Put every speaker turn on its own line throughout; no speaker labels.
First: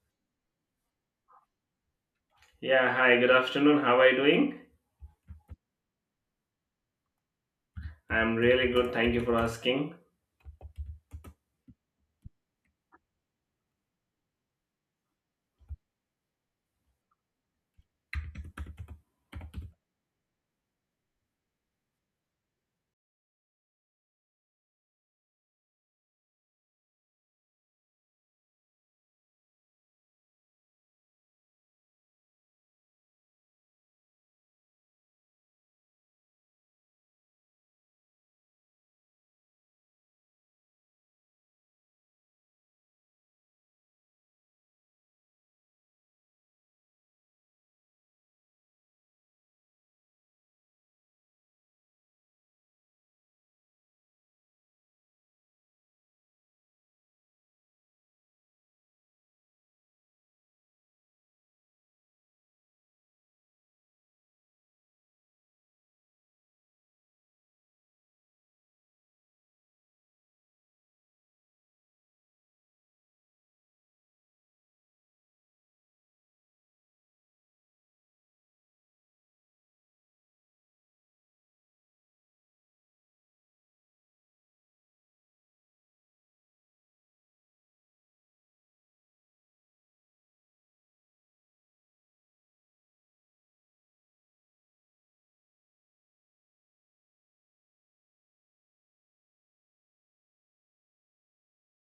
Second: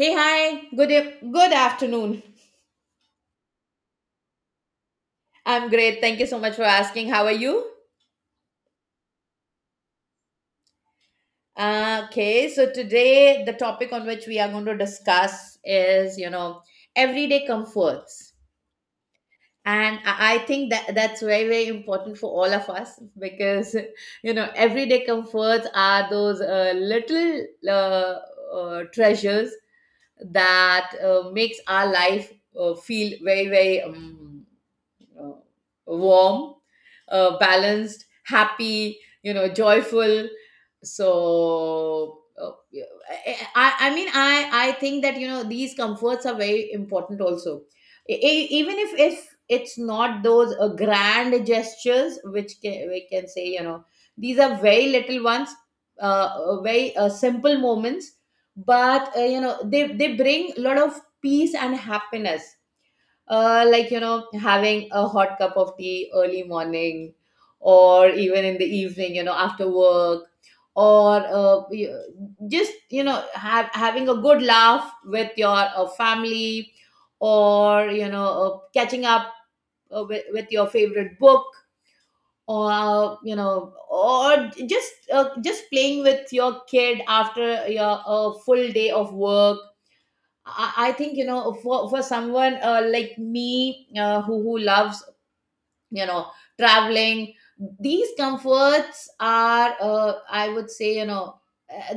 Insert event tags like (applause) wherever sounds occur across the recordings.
Hey, hi. Good afternoon.
Yeah, hi, good afternoon. How are you doing?
I'm great. Thank you so much for asking. How are you?
I'm really good. Thank you for asking.
Okay, so today the topic on which we are going to discuss is everyday comforts. And I think that that's very, very important for all of us because everyday comforts are those little treasures that makes our life feel very, very uh, warm, balanced, happy, joyful. So I mean, I think that these comforts are very important also. Even if it's not those grand gestures, we can say, these are very little ones, very simple moments, but they bring a lot of peace and happiness, like, having a hot cup of tea early morning, or even in the evening, after work, or just, having a good laugh with your family, or catching up with your favorite book, or just playing with your kid after your a full day of work. I think for someone like me, who loves you know traveling, these comforts are, I would say, uh,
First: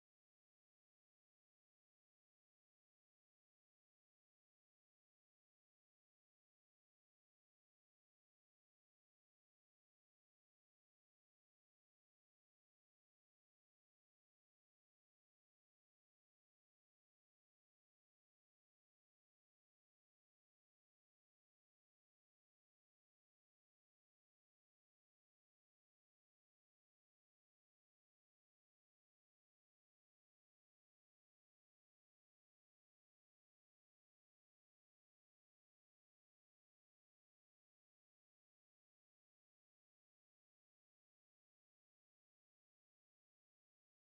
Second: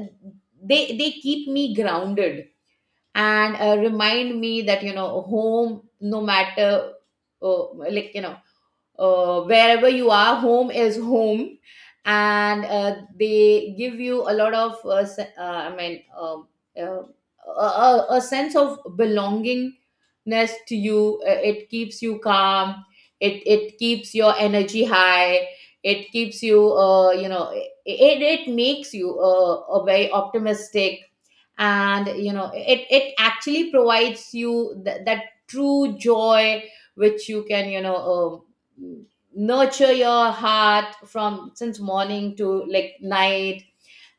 they keep me grounded, and remind me that home, no matter uh, like, wherever you are, home is home, and they give you a lot of, I mean, uh, a sense of belongingness to you. It keeps you calm. It keeps your energy high. It keeps you, you know, it makes you a very optimistic, and it actually provides you that true joy, which you can nurture your heart from since morning to like night,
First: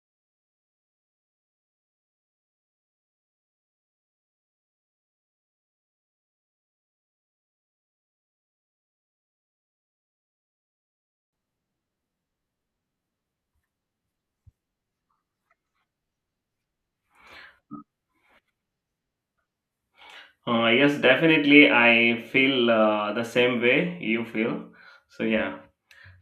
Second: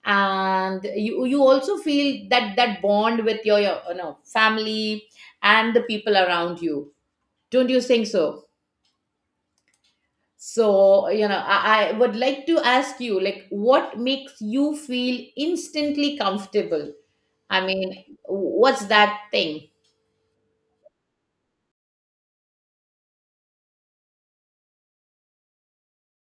and you also feel that that bond with your family and the people around you. Don't you think so? So I would like to ask you, like, what makes you feel instantly comfortable. I mean, what's that thing?
Yes, definitely. I feel the same way you feel. So, yeah.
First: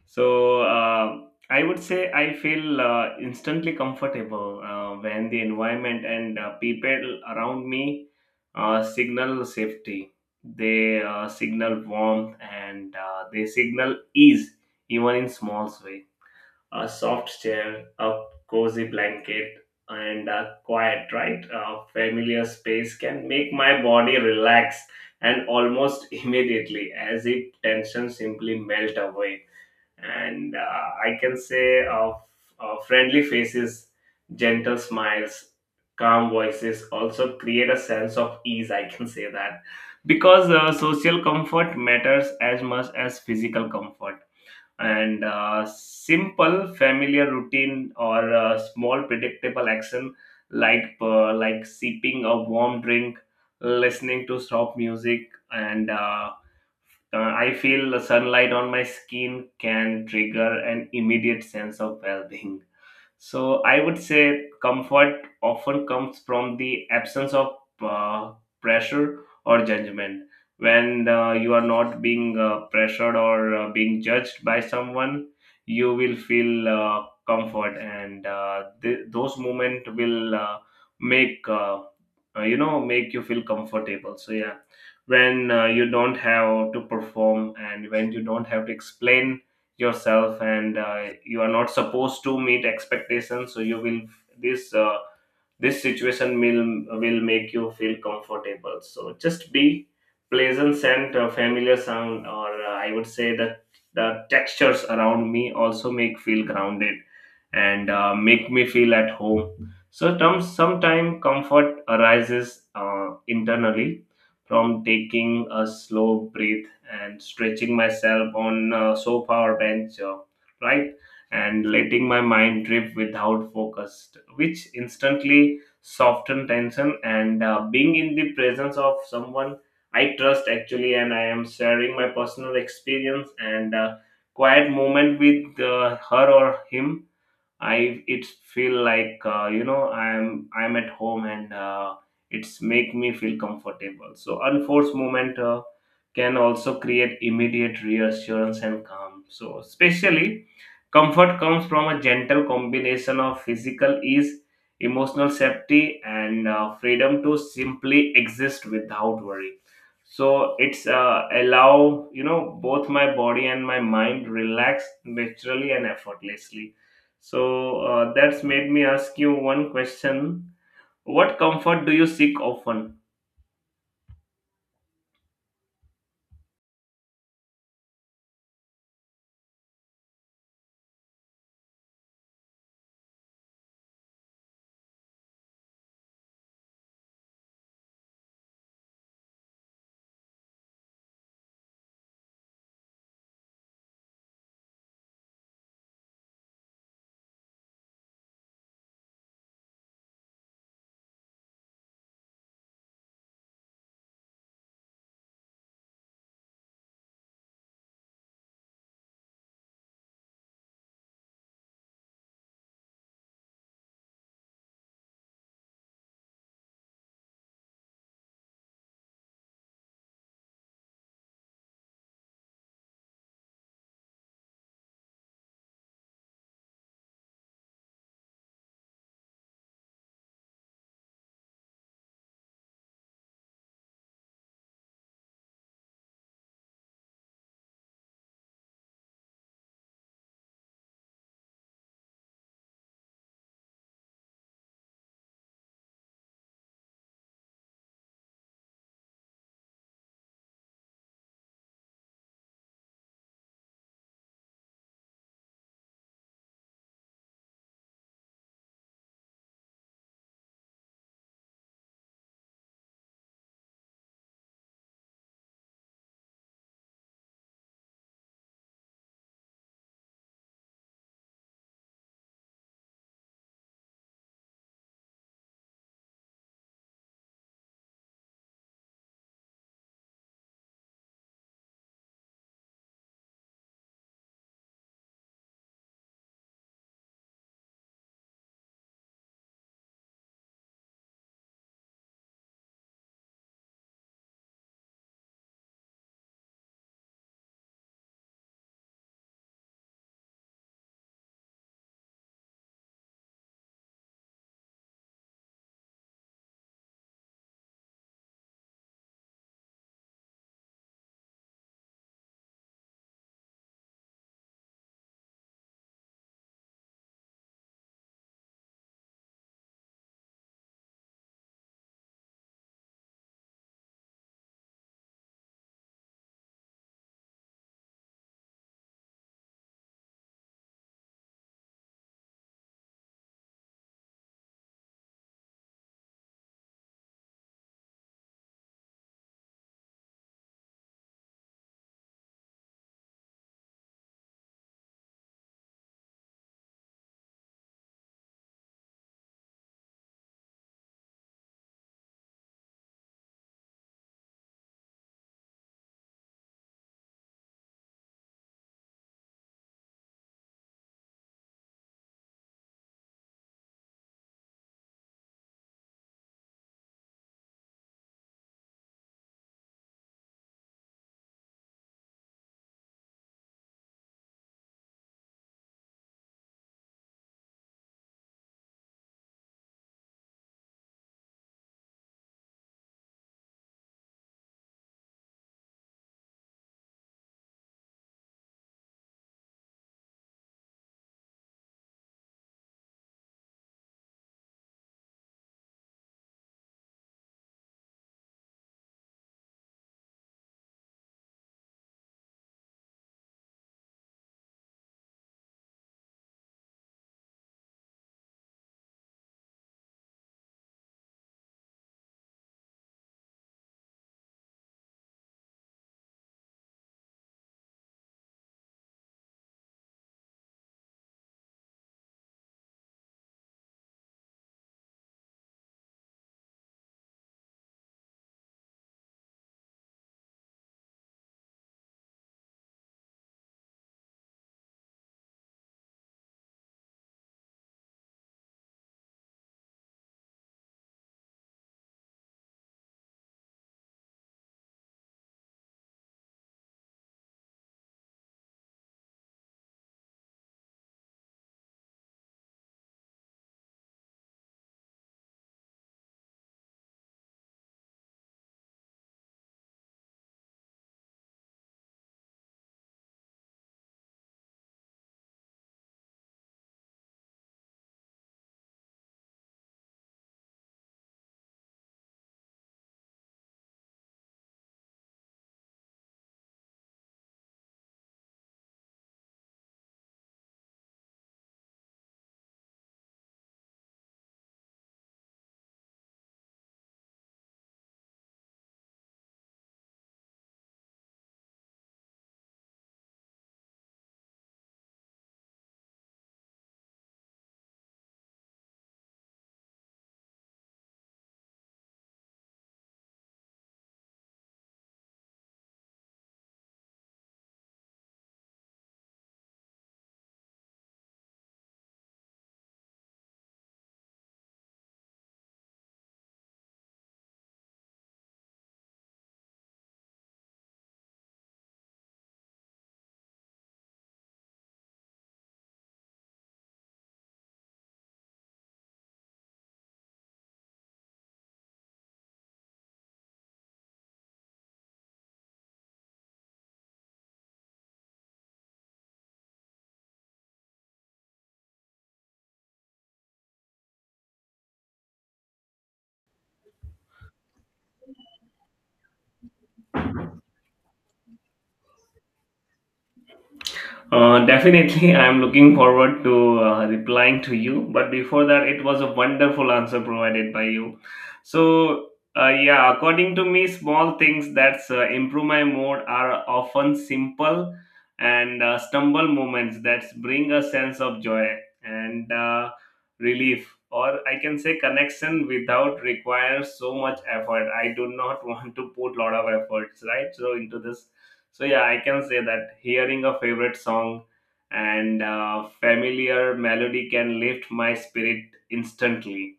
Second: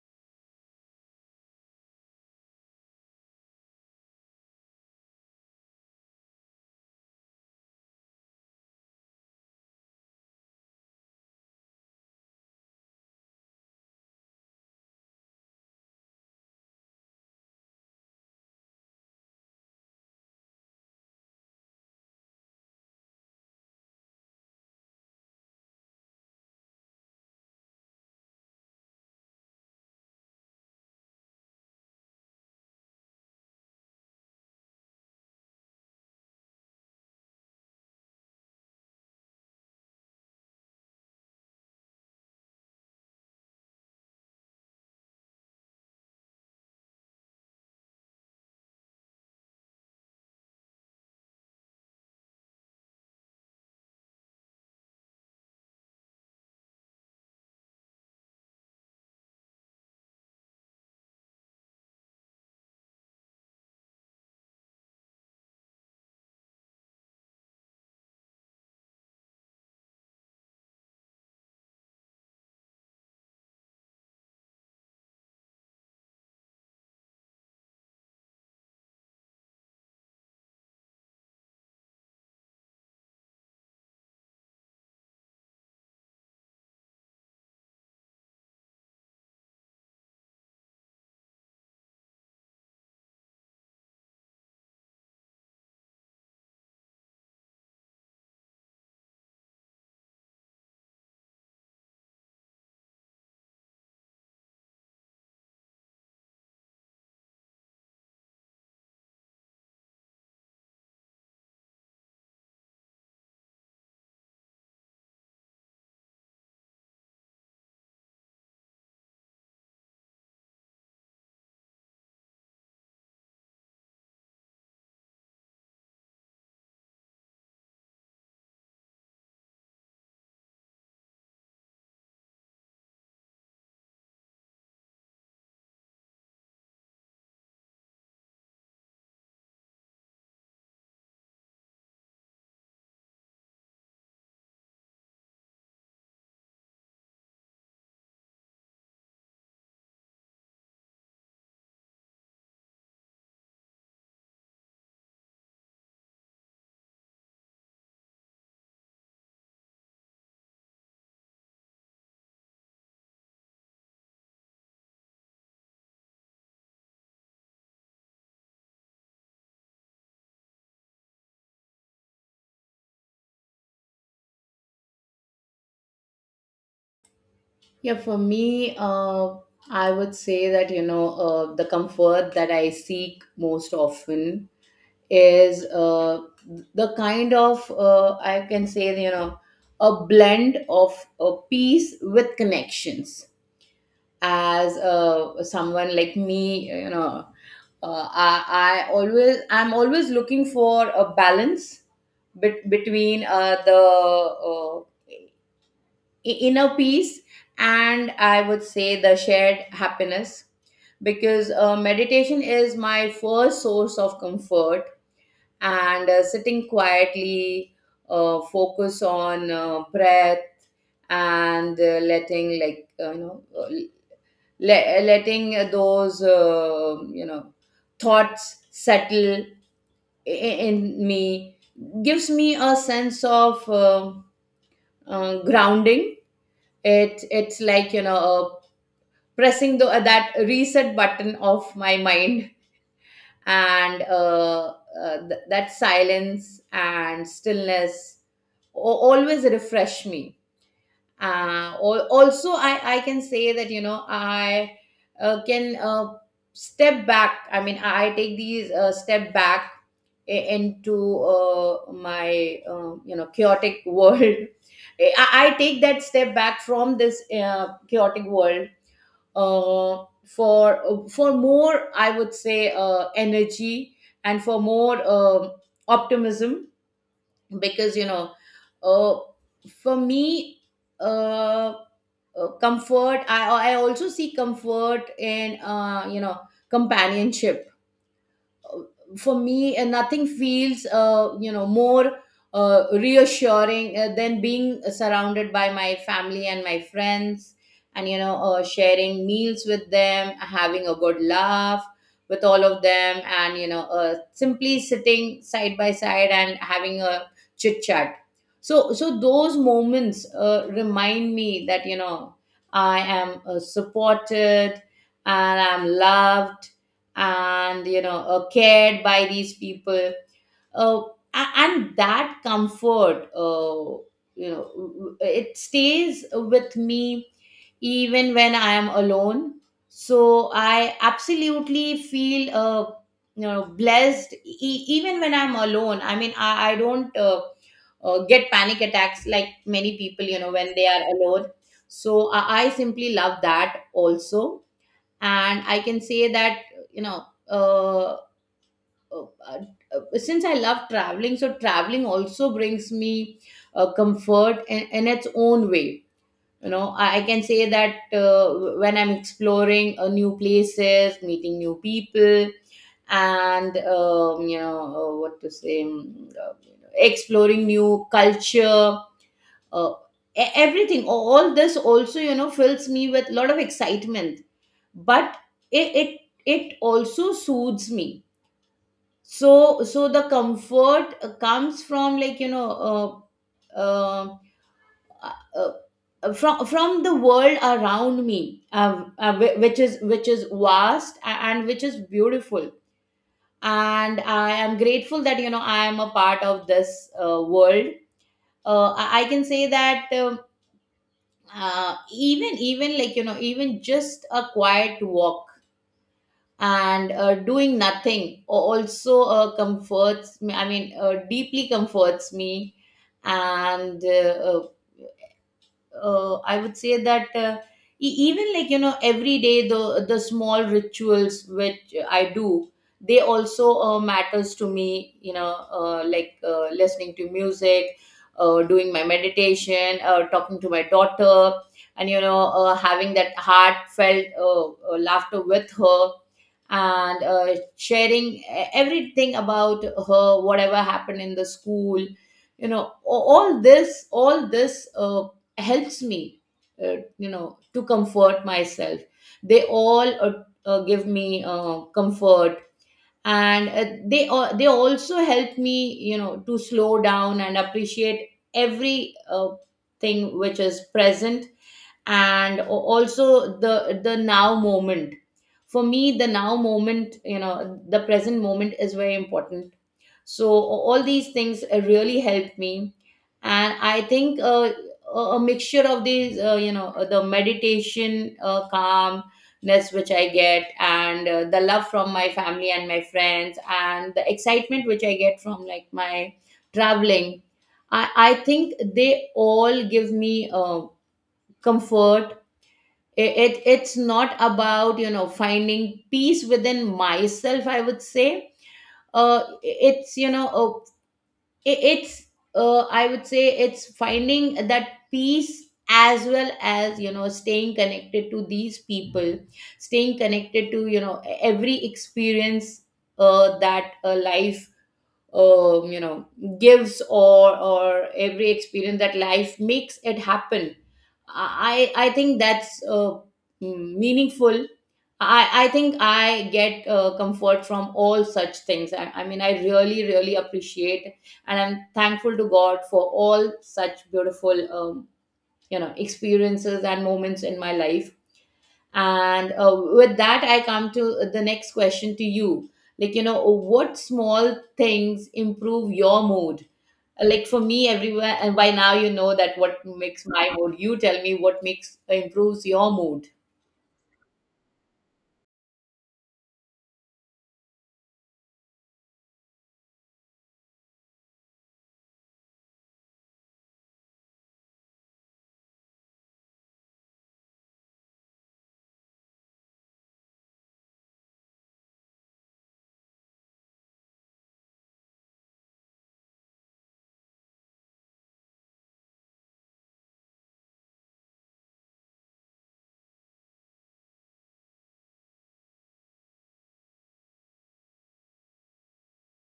So, uh, I would say I feel instantly comfortable when the environment and people around me signal safety. They signal warmth and they signal ease, even in small ways. A soft chair, a cozy blanket, and a quiet, right? A familiar space can make my body relax and almost (laughs) immediately as if tension simply melt away. And I can say of friendly faces, gentle smiles, calm voices also create a sense of ease. I can say that because social comfort matters as much as physical comfort and simple familiar routine or small predictable action like sipping a warm drink, listening to soft music, and I feel the sunlight on my skin can trigger an immediate sense of well-being. So I would say comfort often comes from the absence of uh, pressure or judgment. When you are not being pressured or being judged by someone, you will feel comfort, and those moments will make uh, make you feel comfortable. So yeah, when you don't have to perform and when you don't have to explain yourself, and you are not supposed to meet expectations, so you will, this uh, this situation will make you feel comfortable. So just be, pleasant scent, a familiar sound, or I would say that the textures around me also make feel grounded and make me feel at home. So term, sometimes comfort arises internally from taking a slow breath and stretching myself on a sofa or bench, right, and letting my mind drift without focus, which instantly soften tension. And being in the presence of someone I trust actually, and I am sharing my personal experience, and quiet moment with her or him, I it feel like I'm at home and it's make me feel comfortable. So unforced movement can also create immediate reassurance and calm. So especially comfort comes from a gentle combination of physical ease, emotional safety, and freedom to simply exist without worry. So it's allow you know both my body and my mind relax naturally and effortlessly. So that's made me ask you one question. What comfort do you seek often?
Yeah, for me, I would say that, the comfort that I seek most often is the kind of, I can say, a blend of a peace with connections. As someone like me, I'm always looking for a balance between the inner peace and, I would say, the shared happiness, because meditation is my first source of comfort, and sitting quietly, focus on breath, and letting those thoughts settle in me, gives me a sense of grounding. It's like pressing that reset button of my mind. And that silence and stillness always refresh me. Uh, al- also I can say that I can step back, I mean, I take these step back into my chaotic world. (laughs) I take that step back from this chaotic world for more, I would say, energy, and for more optimism. Because you know, uh, for me, uh, comfort. I also see comfort in companionship. For me, nothing feels more reassuring than being surrounded by my family and my friends, and sharing meals with them, having a good laugh with all of them, and simply sitting side by side and having a chit chat. So those moments remind me that I am supported, and I'm loved, and cared by these people, uh, and that comfort, it stays with me even when I am alone. So I absolutely feel blessed, even when I'm alone. I mean, I don't get panic attacks like many people when they are alone, so I simply love that also. And I can say that you know uh, Oh, since I love traveling, so traveling also brings me comfort in its own way. I can say that when I'm exploring new places, meeting new people, and what to say, exploring new culture, uh, everything. All this also, fills me with a lot of excitement. But it it, it also soothes me. So the comfort comes from, like, uh, uh, uh, from the world around me, which is vast and which is beautiful, and I am grateful that I am a part of this world. I can say that even like even just a quiet walk and doing nothing also comforts me, I mean deeply comforts me. And I would say that even, like, every day, the small rituals which I do, they also matters to me, like listening to music, doing my meditation, talking to my daughter and having that heartfelt laughter with her, and sharing everything about her, whatever happened in the school. you know a- all this helps me, to comfort myself. They all give me comfort, and they also help me to slow down and appreciate every thing which is present, and also the now moment. For me, the now moment, the present moment, is very important. So all these things really help me. And I think a mixture of these, the meditation, calmness which I get, and the love from my family and my friends, and the excitement which I get from, like, my traveling, I think they all give me comfort. It's not about finding peace within myself, I would say. It's you know it, it's I would say it's finding that peace, as well as staying connected to these people, staying connected to every experience that life um, you know gives, or every experience that life makes it happen. I think that's meaningful. I think I get comfort from all such things. I mean I really, really appreciate, and I'm thankful to God for all such beautiful experiences and moments in my life. And with that, I come to the next question to you, like, what small things improve your mood? Like, for me, everywhere, and by now you know that what makes my mood. You tell me what makes improves your mood.
Definitely, (laughs) I'm looking forward to replying to you. But before that, it was a wonderful answer provided by you. So, yeah, according to me, small things that improve my mood are often simple and stumble moments that bring a sense of joy and relief, or I can say connection without require so much effort. I do not (laughs) want to put lot of efforts, right? So into this. So yeah, I can say that hearing a favorite song and familiar melody can lift my spirit instantly,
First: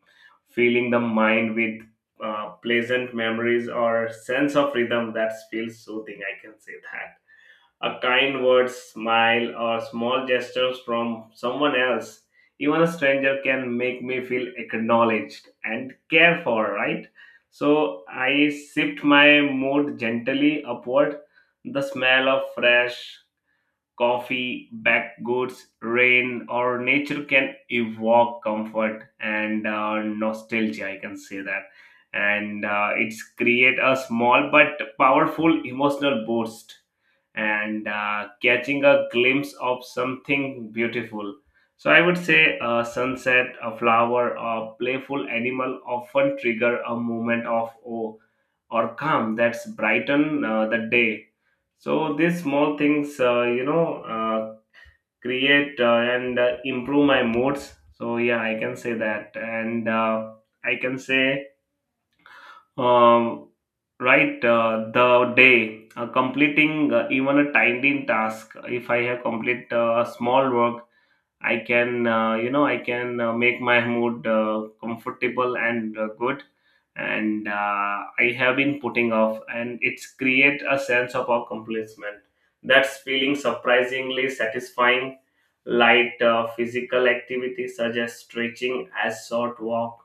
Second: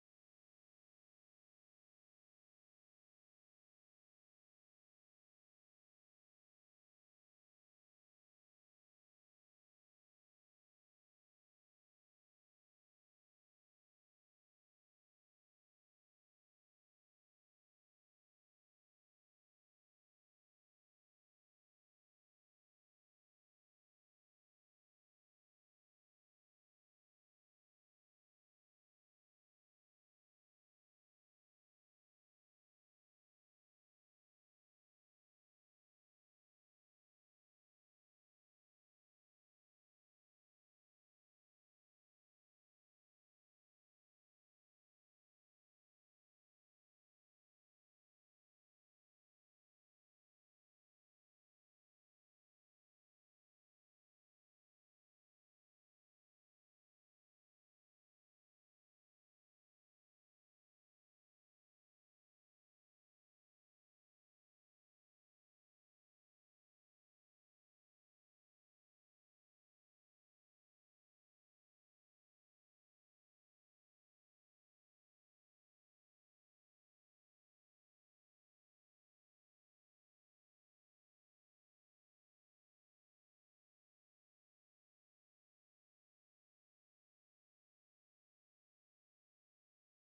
filling the mind with pleasant memories or sense of rhythm that feels soothing. I can say that. A kind word, smile, or small gestures from someone else, even a stranger, can make me feel acknowledged and cared for, right? So I shift my mood gently upward. The smell of fresh coffee, baked goods, rain, or nature can evoke comfort and nostalgia, I can say that. And it's create a small but powerful emotional boost, and catching a glimpse of something beautiful. So I would say a sunset, a flower, a playful animal often trigger a moment of awe or calm that's brighten the day. So these small things, create and improve my moods. So yeah, I can say that, and I can say um, right, the day, completing even a tiny task, if I have complete small work, I can, I can make my mood comfortable and good. And I have been putting off, and it's create a sense of accomplishment. That's feeling surprisingly satisfying. Light physical activity such as stretching, a short walk,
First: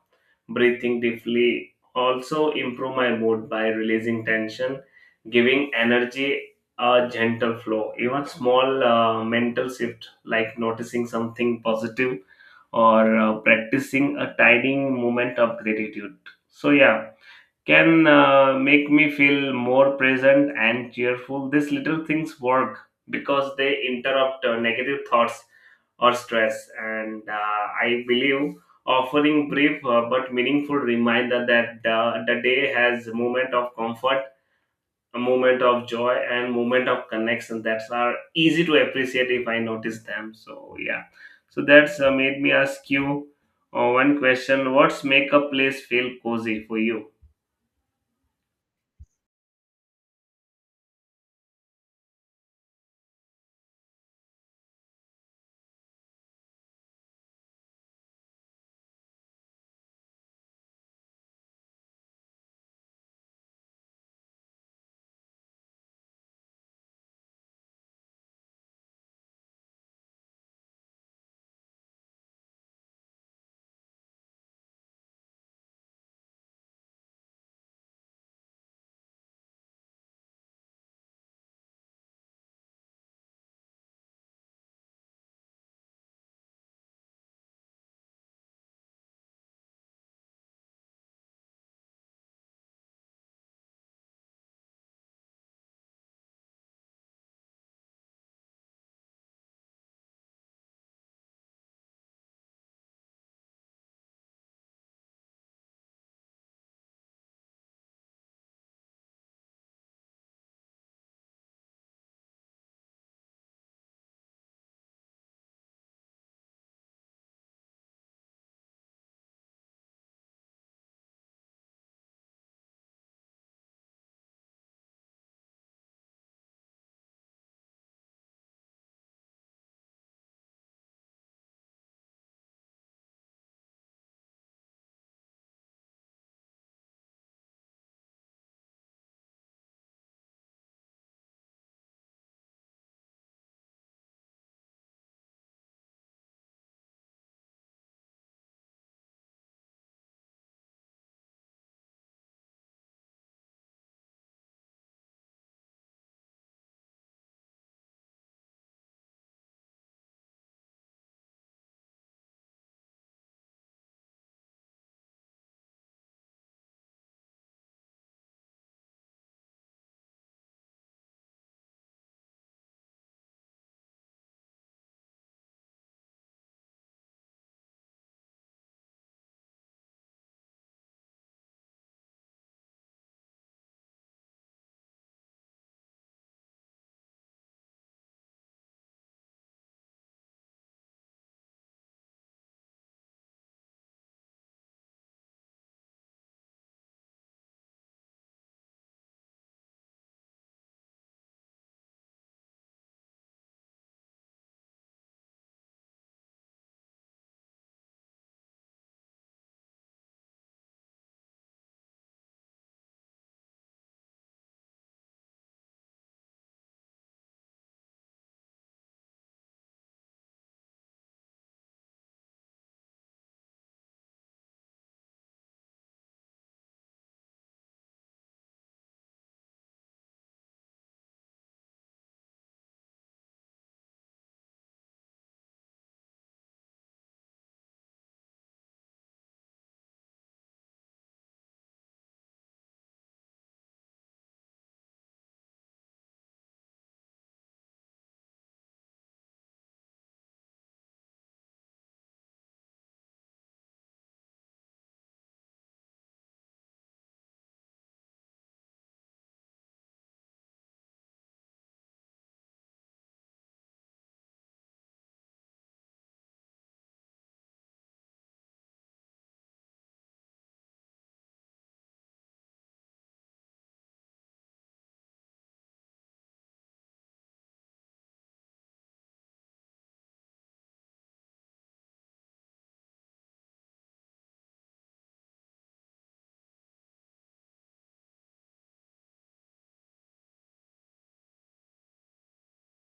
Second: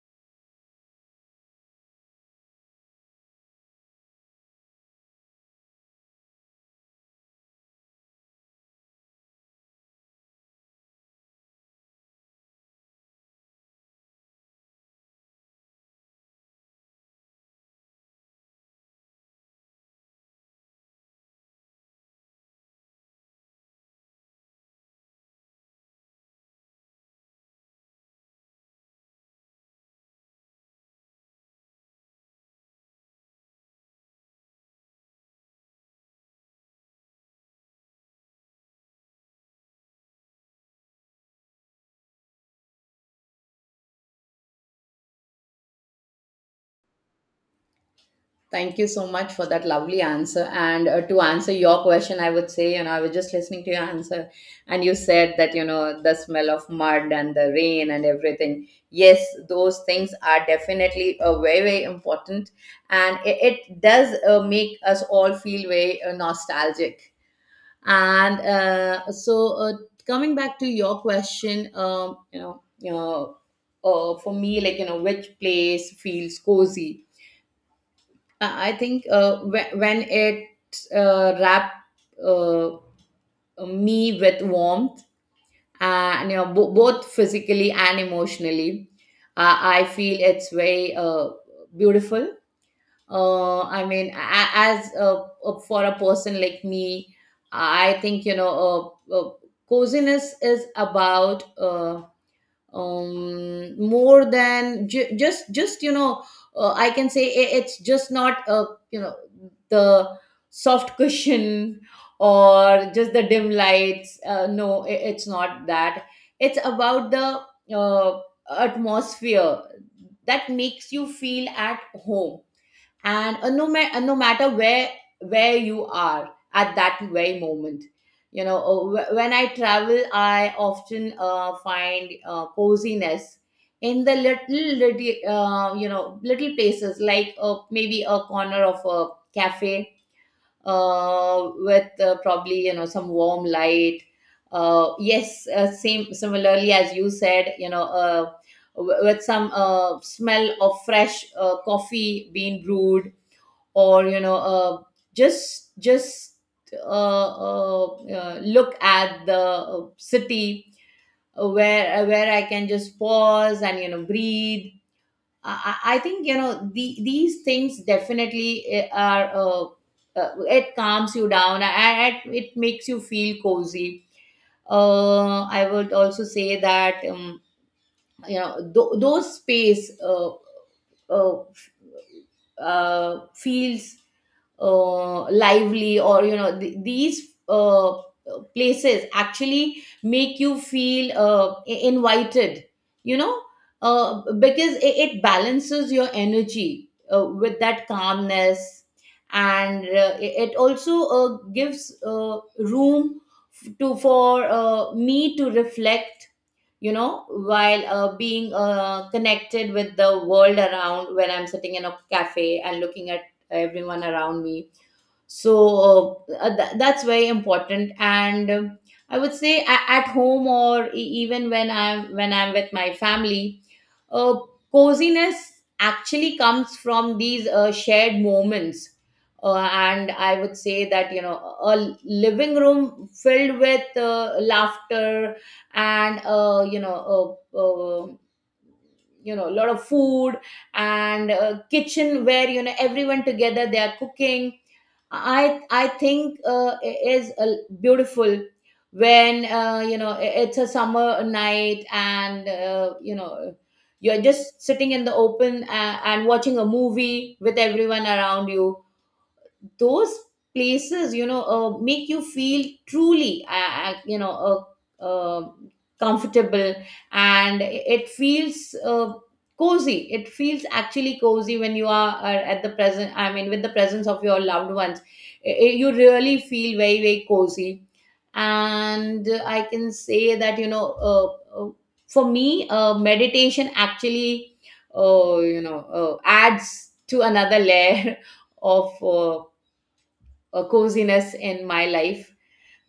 breathing deeply also improve my mood by releasing tension, giving energy a gentle flow. Even small mental shifts like noticing something positive or practicing a tiny moment of gratitude. So, yeah, can make me feel more present and cheerful. These little things work because they interrupt negative thoughts or stress. And I believe offering brief but meaningful reminder that the day has moment of comfort, a moment of joy, and moment of connection that are easy to appreciate if I notice them. So yeah, so that's made me ask you one question: what's make a place feel cozy for you?
Thank you so much for that lovely answer. And to answer your question, I would say, I was just listening to your answer, and you said that, the smell of mud and the rain and everything. Yes, those things are definitely very, very important. And it does make us all feel very nostalgic. And so, coming back to your question, for me, like, which place feels cozy? I think when it wrap uh, me with warmth, and both physically and emotionally, I feel it's very beautiful. I mean, as for a person like me, I think coziness is about. More than just, I can say it's just not a, you know, the soft cushion (laughs) or just the dim lights. No, it's not that. It's about the uh, atmosphere that makes you feel at home. And no, ma- no matter where you are at that very moment. When I travel, I often find coziness in the little, little places, like maybe a corner of a cafe with probably, you know, some warm light. Yes, same, similarly as you said, you know, with some smell of fresh coffee being brewed, or you know, just uh, uh, look at the city where I can just pause and, you know, breathe. I think, you know, these things definitely eh, are it calms you down, and it makes you feel cozy. I would also say that, you know, those space uh, feels lively. Or you know, these places actually make you feel invited, you know, because it balances your energy with that calmness. And it also gives room f- to for me to reflect, you know, while being connected with the world around, when I'm sitting in a cafe and looking at everyone around me. So that's very important. And I would say at home, or even when I'm with my family, uh, coziness actually comes from these shared moments. And I would say that, you know, a living room filled with laughter, and you know, a lot of food, and a kitchen where, you know, everyone together, they are cooking. I think it is beautiful when, you know, it's a summer night, and you know, you're just sitting in the open and watching a movie with everyone around you. Those places, you know, make you feel truly, comfortable. And it feels cozy. It feels actually cozy when you are at the present, I mean, with the presence of your loved ones. You really feel very, very cozy. And I can say that, for me, meditation actually you know, adds to another layer (laughs) of coziness in my life.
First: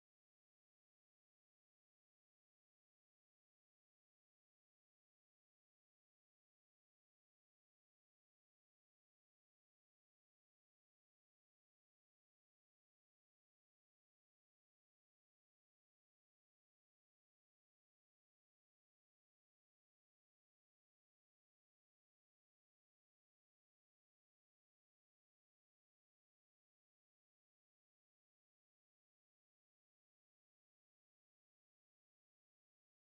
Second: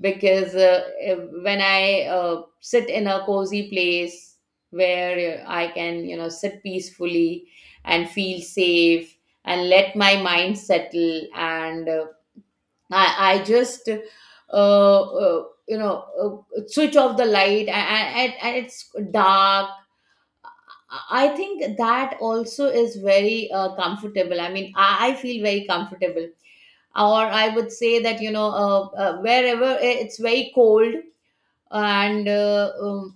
Because when I sit in a cozy place where I can, you know, sit peacefully and feel safe and let my mind settle. And I just, you know, switch off the light, and it's dark. I think that also is very comfortable. I mean, I feel very comfortable. Or I would say that, you know, wherever it's very cold, and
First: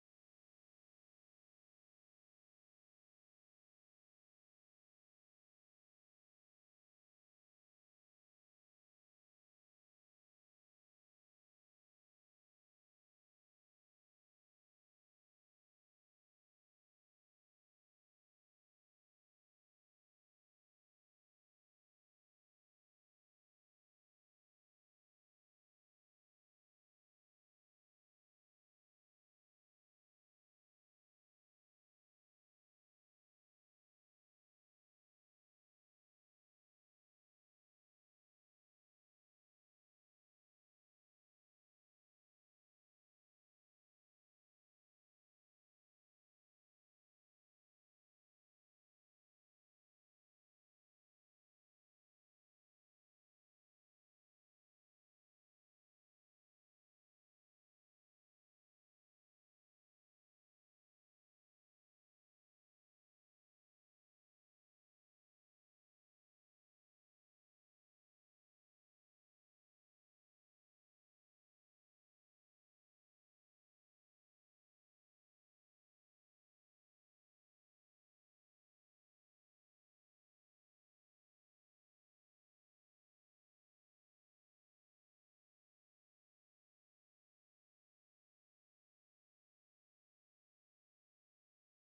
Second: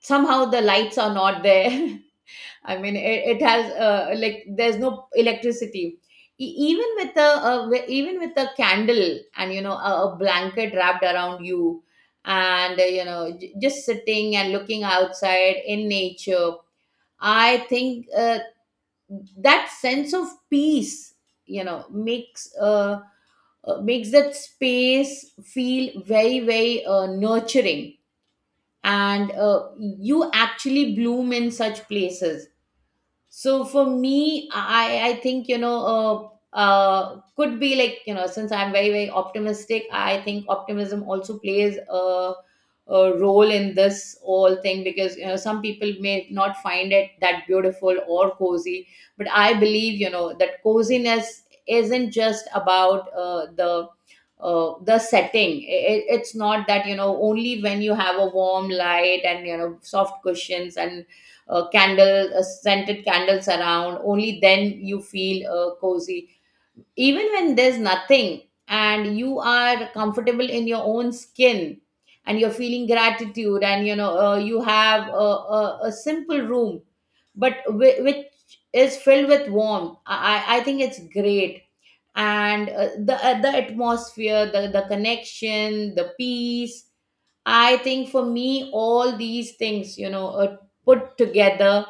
somehow the lights are not there. (laughs) I mean, it has, like, there's no electricity. Even with a, even with a candle, and you know, a blanket wrapped around you, and you know, just sitting and looking outside in nature, I think that sense of peace, you know, makes makes that space feel very, very nurturing, and you actually bloom in such places. So for me, I think, you know, could be, like, you know, since I'm very, very optimistic, I think optimism also plays a role in this whole thing, because, you know, some people may not find it that beautiful or cozy, but I believe, you know, that coziness isn't just about the setting. It's not that, you know, only when you have a warm light, and, you know, soft cushions, and candle scented candles around, only then you feel cozy. Even when there's nothing, and you are comfortable in your own skin, and you're feeling gratitude, and you know, you have a simple room, but which is filled with warmth, I think it's great. And the atmosphere, the connection, the peace. I think for me, all these things, you know, put together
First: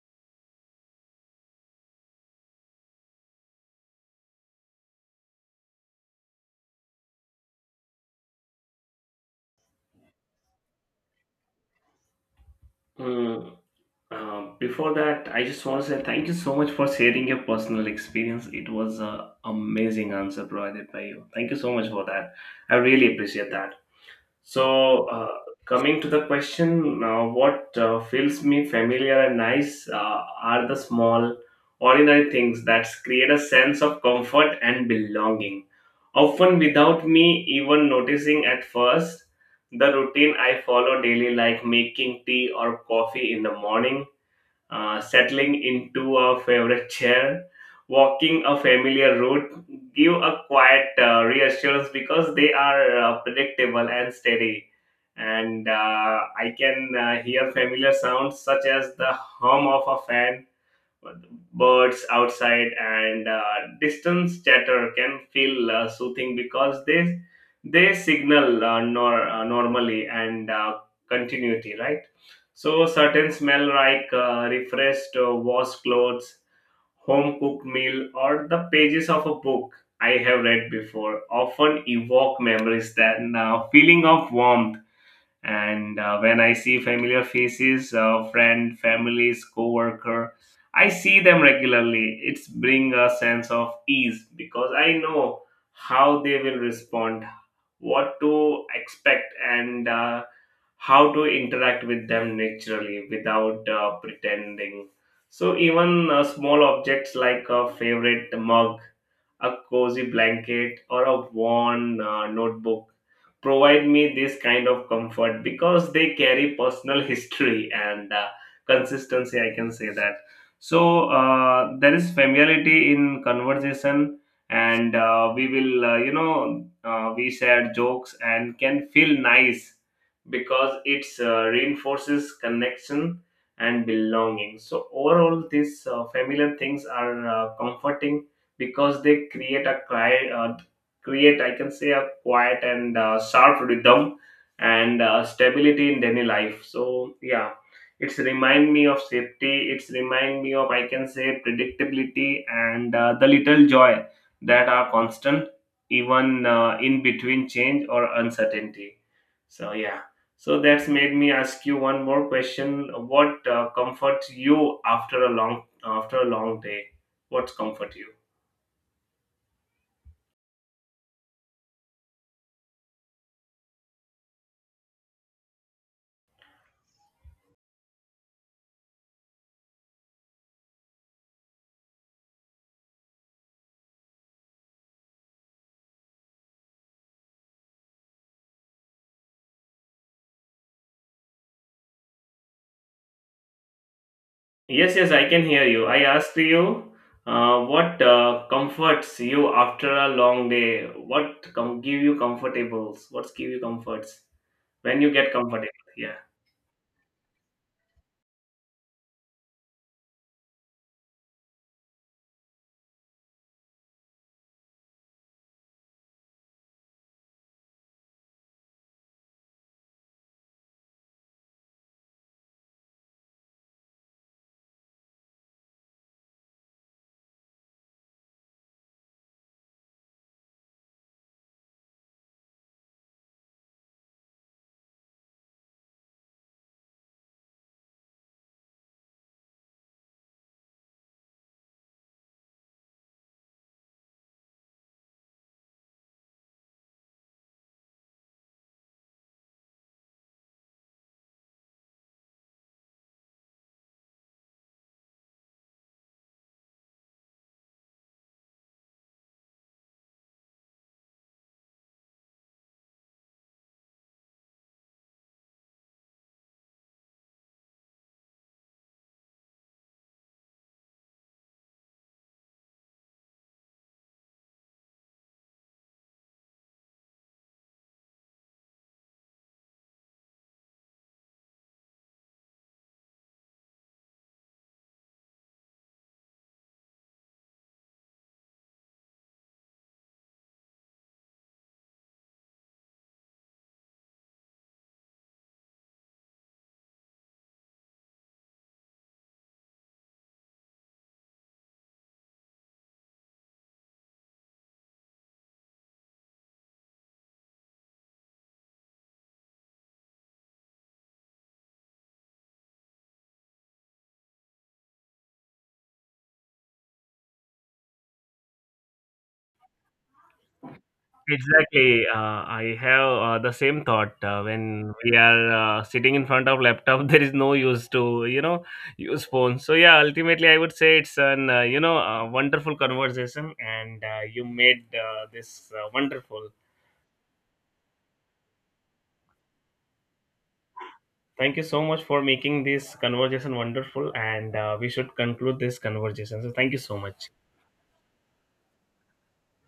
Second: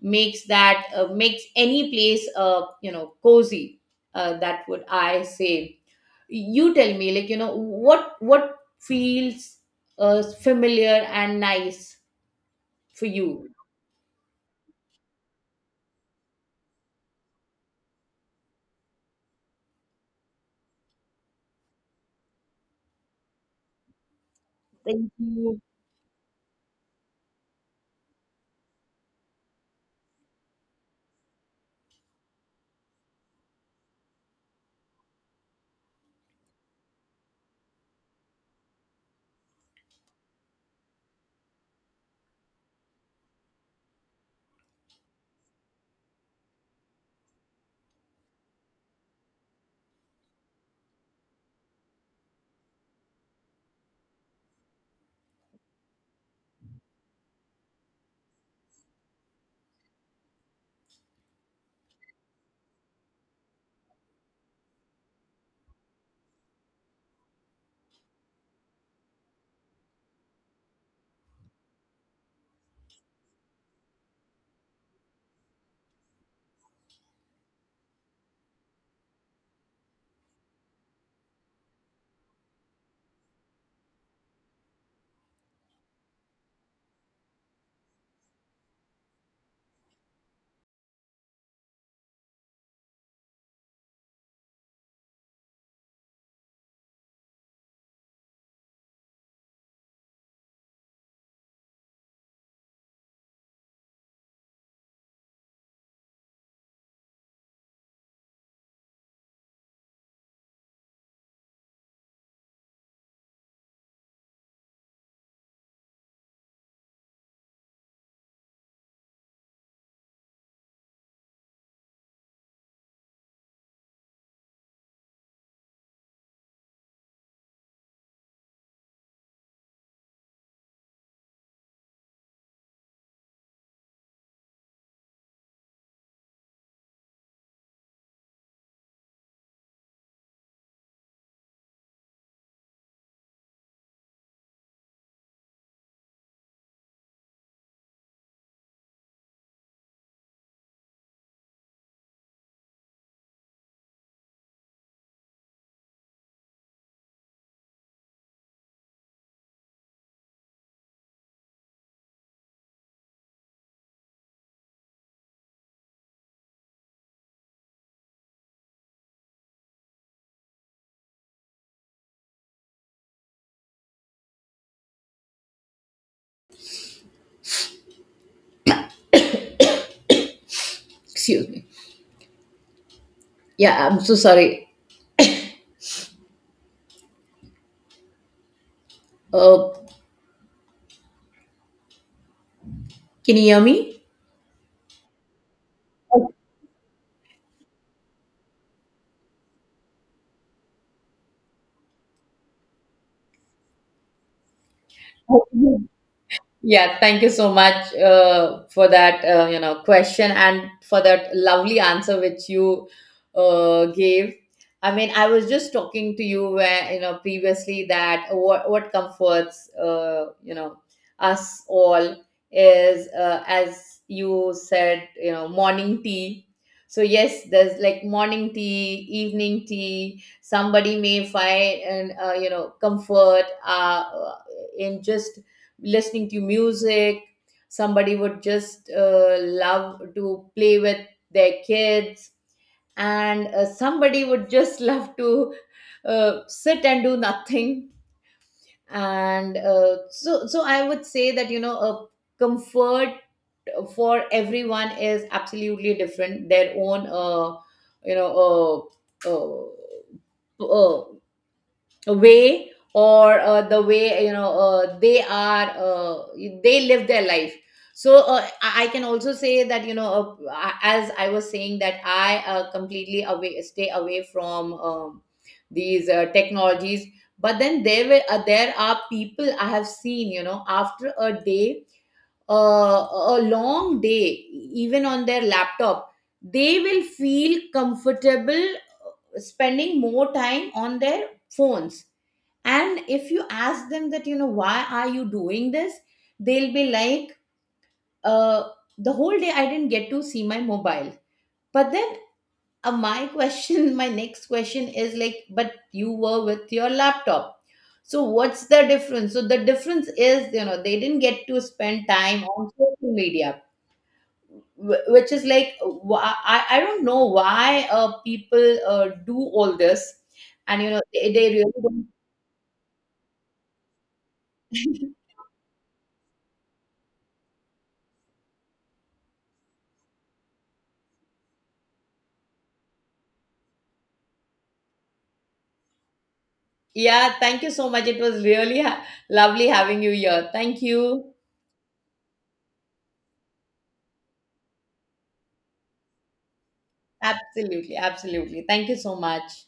makes that makes any place, you know, cozy. That would I say. You tell me, like, you know, what feels familiar and nice for you.
Mm, before that, I just want to say thank you so much for sharing your personal experience. It was an amazing answer provided by you. Thank you so much for that. I really appreciate that. So,
Thank
uh,
you.
coming to the question, what feels me familiar and nice are the small, ordinary things that create a sense of comfort and belonging. Often, without me even noticing at first, the routine I follow daily, like making tea or coffee in the morning, settling into a favorite chair, walking a familiar route, give a quiet reassurance because they are predictable and steady. And I can hear familiar sounds such as the hum of a fan, birds outside, and distance chatter can feel soothing because they signal nor, normally and continuity, right? So certain smell like refreshed, washed clothes, home cooked meal, or the pages of a book I have read before often evoke memories that feeling of warmth. And when I see familiar faces, friend, families, co-worker, I see them regularly, it's bring a sense of ease because I know how they will respond, what to expect, and how to interact with them naturally without pretending. So even small objects like a favorite mug, a cozy blanket, or a worn notebook provide me this kind of comfort because they carry personal history and consistency. I can say that. So there is familiarity in conversation, and we will, you know, we share jokes and can feel nice because it's reinforces connection and belonging. So overall, these familiar things are comforting because they create a create I can say a quiet and sharp rhythm and stability in daily life. So yeah, it's remind me of safety. It's remind me of I can say predictability and the little joy that are constant even in between change or uncertainty. So yeah. So that's made me ask you one more question. What comforts you after a long day? What's comfort you?
Excuse me. Yeah, I'm so sorry. Uh, can you hear me?
Yes, yes, I can hear you. I
Oh,
asked you what comforts you after a long day. What give you comfortables? What give you comforts when you get comfortable?
oh,
Yeah.
yeah, thank you so much for that, you know, question, and for that lovely answer which you gave. I mean, I was just talking to you, where you know, previously, that what comforts, you know, us all is, as you said, you know, morning tea. So yes, there's like morning tea, evening tea. Somebody may find, and you know, comfort in just listening to music. Somebody would just love to play with their kids, and somebody would just (laughs) love to sit and do nothing. And so I would say that, you know, a comfort for everyone is absolutely different, their own you know uh, uh, uh, way, or the way, you know, they are they live their life. So I can also say that, you know, as I was saying, that I completely away stay away from these technologies. But then there were there are people I have seen, you know, after a day, uh, a long day, even on their laptop, they will feel comfortable spending more time on their phones. And if you ask them that, you know, why are you doing this, they'll be like, uh the whole day I didn't get to see my mobile. But then, my question, (laughs) my next question is, like, but you were with your laptop, so what's the difference? So the difference is, you know, they didn't get to spend time on social media, which is like, why, I don't know why people do all this. And, you know, they really
Exactly.
don't.
I have the same thought when we
(laughs)
are sitting in front of laptop. (laughs) There is no use to you know use phone. So yeah, ultimately I would say it's an a wonderful conversation, and you made this wonderful.
Yeah, thank you so much. It was really lovely having you here. Thank you.
Thank you so much for making this conversation wonderful, and we should conclude this conversation. So, thank you so much.
Absolutely, absolutely. Thank you so much.